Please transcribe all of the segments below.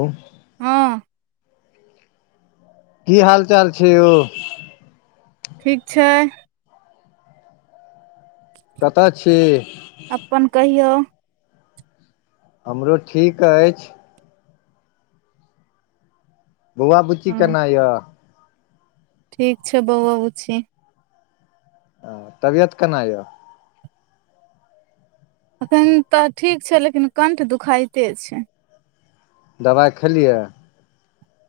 ओ हँ की हाल चाल छै यौ ठीक छै कतअ छी अपन कहियौ हमरो ठीक अछि बौआ बुच्ची हँ केना यऽ ठीक छै बौओ बुचि अ तबियत केना यऽ एखैन तऽ ठीक छै लेकिन कण्ठ दुखाइते छै दबाइ खेलियै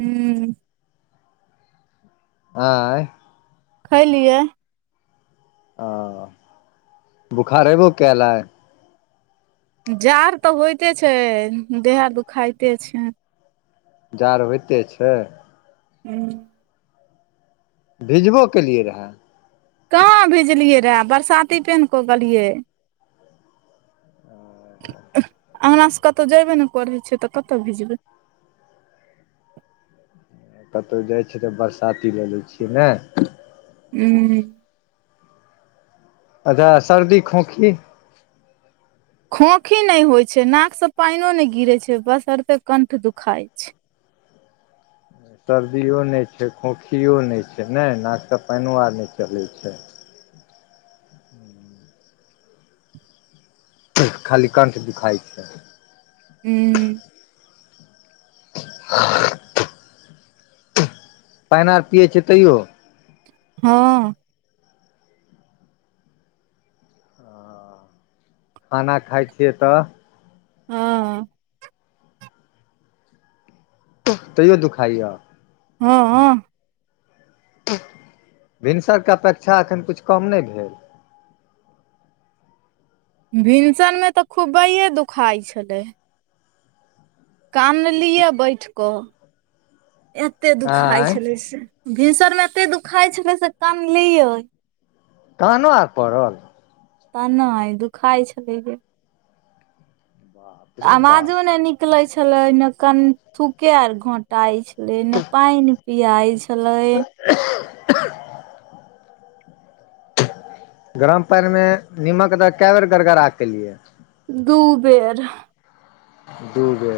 हु आइ खलियै ओ बोखार ऐबो कयल आय जाड़ तऽ होइते छै देह हाथ दुखाइते छै जाड़ होइते छै हू भिजबो केलियै रहै कहाँ भेजलियै रहै बरसाती पेन्ह कऽ गेलियै अंगना स कतहु जेबे न करै छिये तऽ कतअ भीजबै कतहु जाइ छियै तऽ बरसाती लऽ लै छियै नइ हू अच्छह सर्दी खोखी खोखी नइ होइ छै नाक सँ पाइनो नइ गिरै छै बसरते कण्ठ दुखाय छै सर्दियो नइ छै खोखियो नइ छै नय नाक सँ पाइनो आर नइ चलै छै खाली कण्ठ दुखाइ छै हु [unintelligible] पाइन आर पियै छियै तैयो हँ खाना खाय छियै तऽ हँ तैयो दुखाइ य हँ हँ भिनसर के अपेक्षा एखन कुछ कम नइ भेल भिनसर मे तऽ खुबैेये दुखाइ छलै कानलियै बैठ कऽ एते दुखाइ आँय छलै से भीसर मे एते दुखाइ छलै से कानलियै कानअ आर पड़ल तऽ नइ दुखाइ छलै जे बाप रे अवाजो बाप नइ निकले छले नइ कन थूके आर घोटाइ छै ने नइ पियाइ छले [unintelligible] गरम पानिमे निमक त क‌ए बेर गड़गड़ा केलियै दु बेर दू बे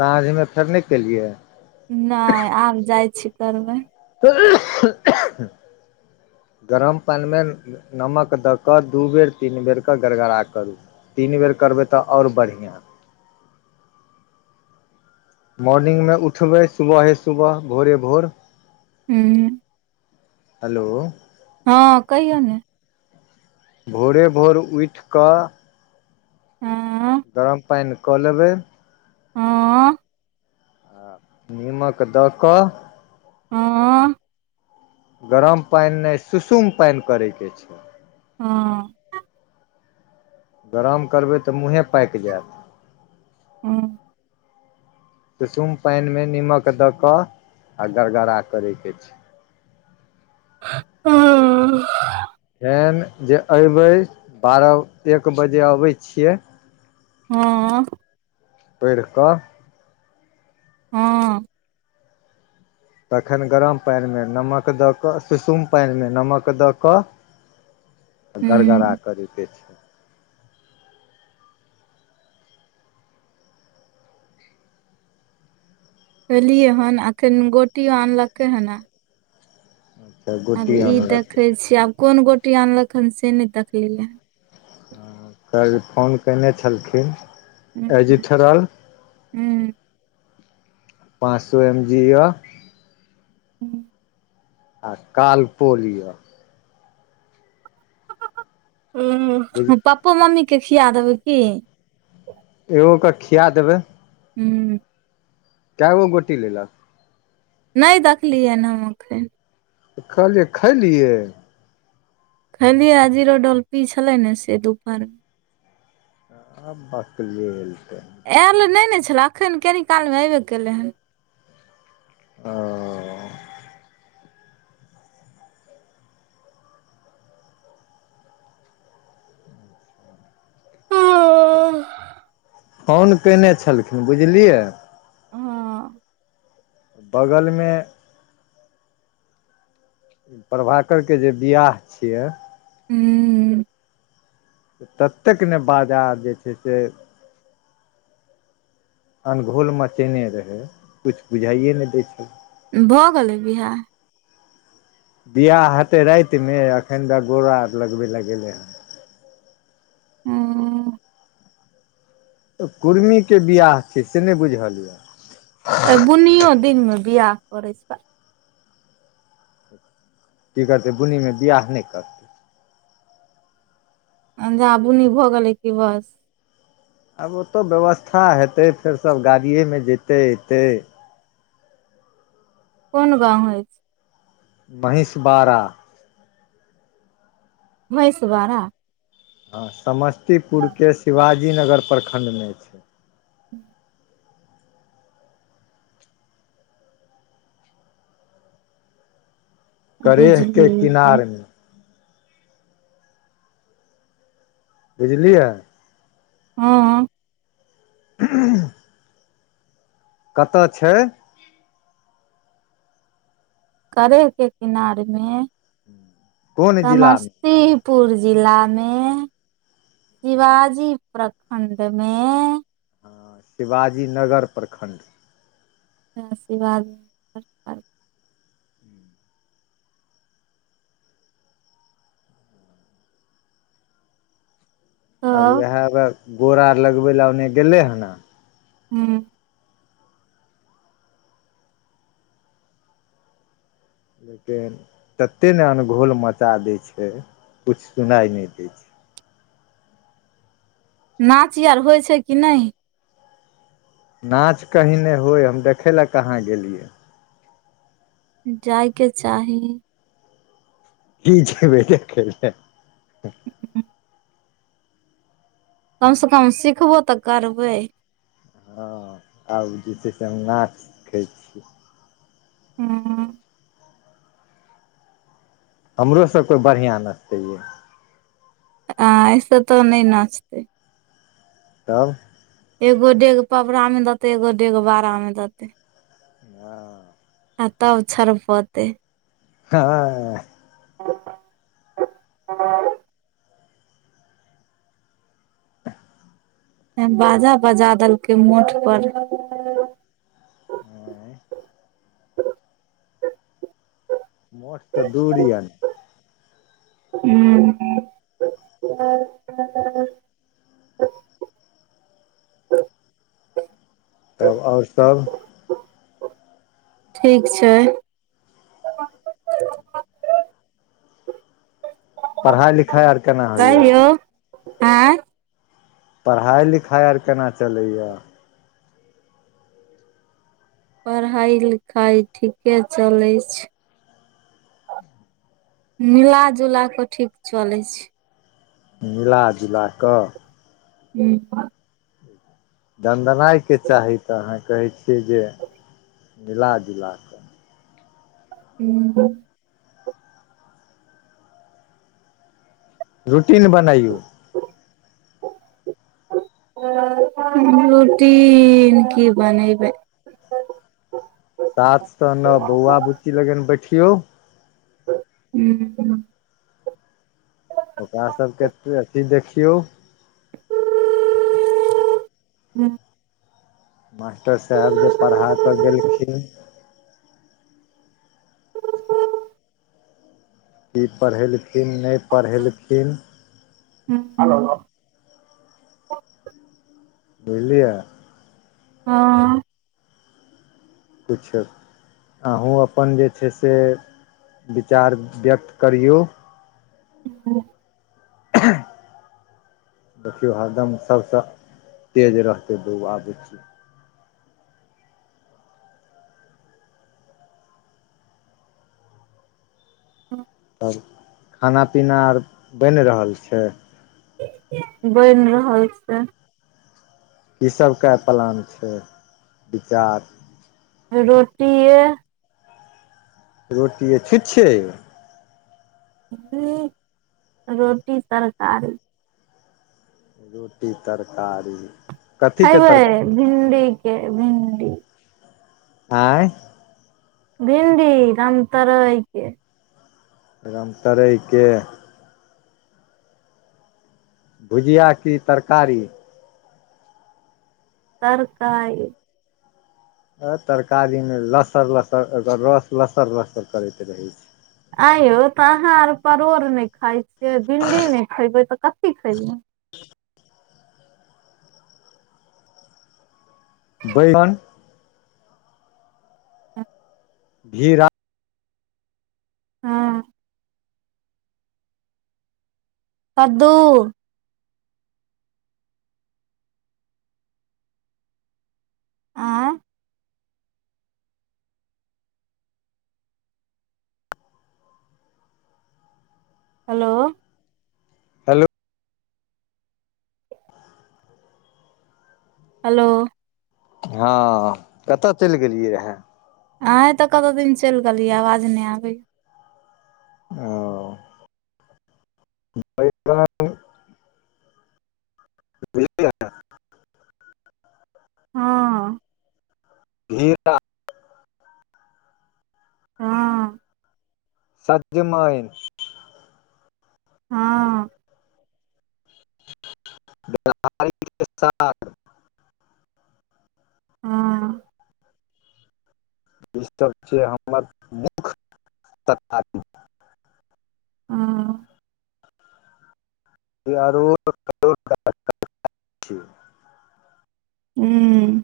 साँझमे फेर नहि कलियै नहि आब जाइ छी करबै तऽ [unintelligible] गरम पानिमे नमक दऽ कऽ दू बेर तीन बेरके गड़गड़ा करू तीन बेर करबै तऽ आओर बढ़िआँ मॉर्निंग उठबै सुबहे सुबहे भोरे भोर हूँ हेलो हँ कहियौ ने भोरे भोर उठि कऽ हँ गरम पानि क लेबै हँ आ निमक द क हँ गरम पानि नहि सुसुम पानि करैके छै हँ गरम करबै तऽ मुँहे पाकि जायत हँ सुसुम पानिमे निमक दऽ कऽ आ गड़गड़ा करैके छै ह फेन जे अयबै बारह एक बजे अबै छियै हँ पड़ि कऽ हँ तखन गरम पानिमे नमक दऽ कऽ सुसुम पानिमे नमक दऽ कऽ गड़गड़ा हूँ करयके छै खेलियै हन अखन गोटियो आनलकै हन अच्छा आब गोटी ई देखै अनलकै छियै आब कोन गोटी अनलक हन से नहि देखलिय काल्हि फोन कयने छलखिन एजिथरल हू पाँच सौ एम जी यऽ हूँ आ काल पोल य बुझ हू पप्पो मम्मी के खिया देबै की एगोके खिया देबै हूँ कए गो गोटी लेलक नहि देखलियैनि हम एखन तऽ कहलियै खलियै खैलियै आ जीरो डोल पी छले ने से दुपहर मे आ बकलेल तै आयल नहि ने छलै एखन कनी कालमे अइबे कयलै हन आ ओ हँ फोन कयने छलखिन बुझलियै हँ बगल मे प्रभाकर के जे बियाह छियै हू ततेक ने बाजा जे छैय से अनघोल मचेने रहै किछु बुझाइए नहि दै छैय। भऽ गेलै बियाह? बियाह हेतै राईत मे एखन त गोर आर लगबे ला गेलय हेँ। हँ कुर्मी के बियाह छैय से नहि बुझलीयै। बुनीयो दिन मे बियाह करै छैय भ। की करतै बुनिमे बियाह नहि करतै। जहां बुनी भऽ गेलै की बस। आब ओतऽ व्यवस्था हेतै फेर सब गाड़िये में जेतै एतै। कोन गाँव होईछ? महिस बारा महिष बारा हँ समस्तीपुर के शिवाजी नगर प्रखंड में छैय। [unintelligible] करेह के बुझलियै किनार मे। बुझलियै। हूँ [unintelligible] कत छैय? करेह के किनारे में कोन समस जिलामे ती पुर जिला मे। शिवाजी प्रखंड मे। हँ शिवाजी नगर प्रखंड। हां शिवा आ तब उएह गोड़ आर लगबे ला ओने गेले हन ने हू लेकिन ततेक ने अनघोल मचा दै छैय कुछ सुनाइ नहि दै छैय। नाच आर होइ छैय कि नहि? नाच कहीं नहि होय हम देखै ला कहाँ गेलियै। जाइके चाही। कि जेबै देखै ला। कमसे कम सिखबो तऽ करबै। हँ आब जे छैय से हम नाच सिखै छि। हँ हमरो सबके बढ़िआँ नतै यै। आय से तऽ नहि नचतै। तब एगो डेग पपड़ा मे देते एगो डेग बाड़ा मे देतय। हँ आ तब छड़पतय। [unintelligible] [unintelligible] बाजा बजा देलकै मोठ पर। मोठ त दूरी यन। हू [unintelligible] तब आओर सब? ठीक छै पढ़ाइ लिखाइ आ कहियो ऐं पढ़ाइ लिखाइ आर केना चलैए यै पढ़ाइ लिखाइ ठीके चलै छै मिलाजुला कऽ ठीक चलै छै मिलाजुला कऽ ह दनदनाइके चाही तऽ अहाँ कहै छियै जे मिलाजुलाक हू रूटीन बनाइयौ रुटीन की बनेबै सात से नौ बौआ बुच्ची लगन बैठियौ हुँ ओकरा सबके अथी देखियौ [unintelligible] मास्टर साहेब जे पढ़ा के गेलखिन की पढ़ेलखिन नहि पढ़ेलखिन [unintelligible] बुझलियै ह ठीक छै अहूँ अपन जे छै से विचार व्यक्त करियौ ह [unintelligible] देखियौ हरदम सबसँ तेज रहतै बौआ बुची तब खाना पीना आर बनि रहल छै बनि रहल छै कि सब के प्लान छै विचार रोटीये रोटीये छु छै इह रोटी तरकारी रोटी तरकारी कथीके खइबै तरकारी भिंडी के भिन्डी आँय भिंडी रमतोरय के रमतोरय के भुजिआ की तरकारी तरकारी अ तरकारी मे लसर लसर रस लसर लसर करैत रहे छै आंय यौ तऽ अहाँ आर परोड़ नय खाइ छियै भिणडी नय खेबै तऽ कथी खेबै बैगन घिरा हाँ कद्दू आँय हेलो हेलो हेलो हँ कतऽ चलि गेलियै रहए आहें तऽ कतौ दिन चल गेलियै आवाज नय आबै औ [unintelligible] बुझल हाँ घिरा हँ सज्जमइन हाँ [unintelligible] हाँ ई सब छै हमर मुख्य तरकारी हाँ [unintelligible] हूँ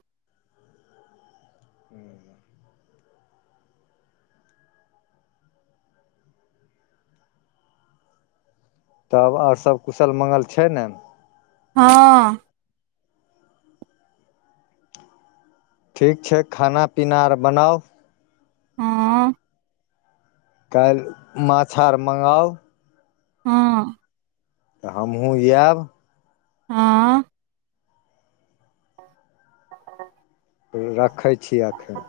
हूं हूं [unintelligible] तब आओर सब कुशल मङ्गल छै ने हाँ ठीक छै खाना पीना आर बनाउ हाँ काल्हि माछ आर मँगाउ हाँ तऽ हमहुँ याब आँ रखै छी एखन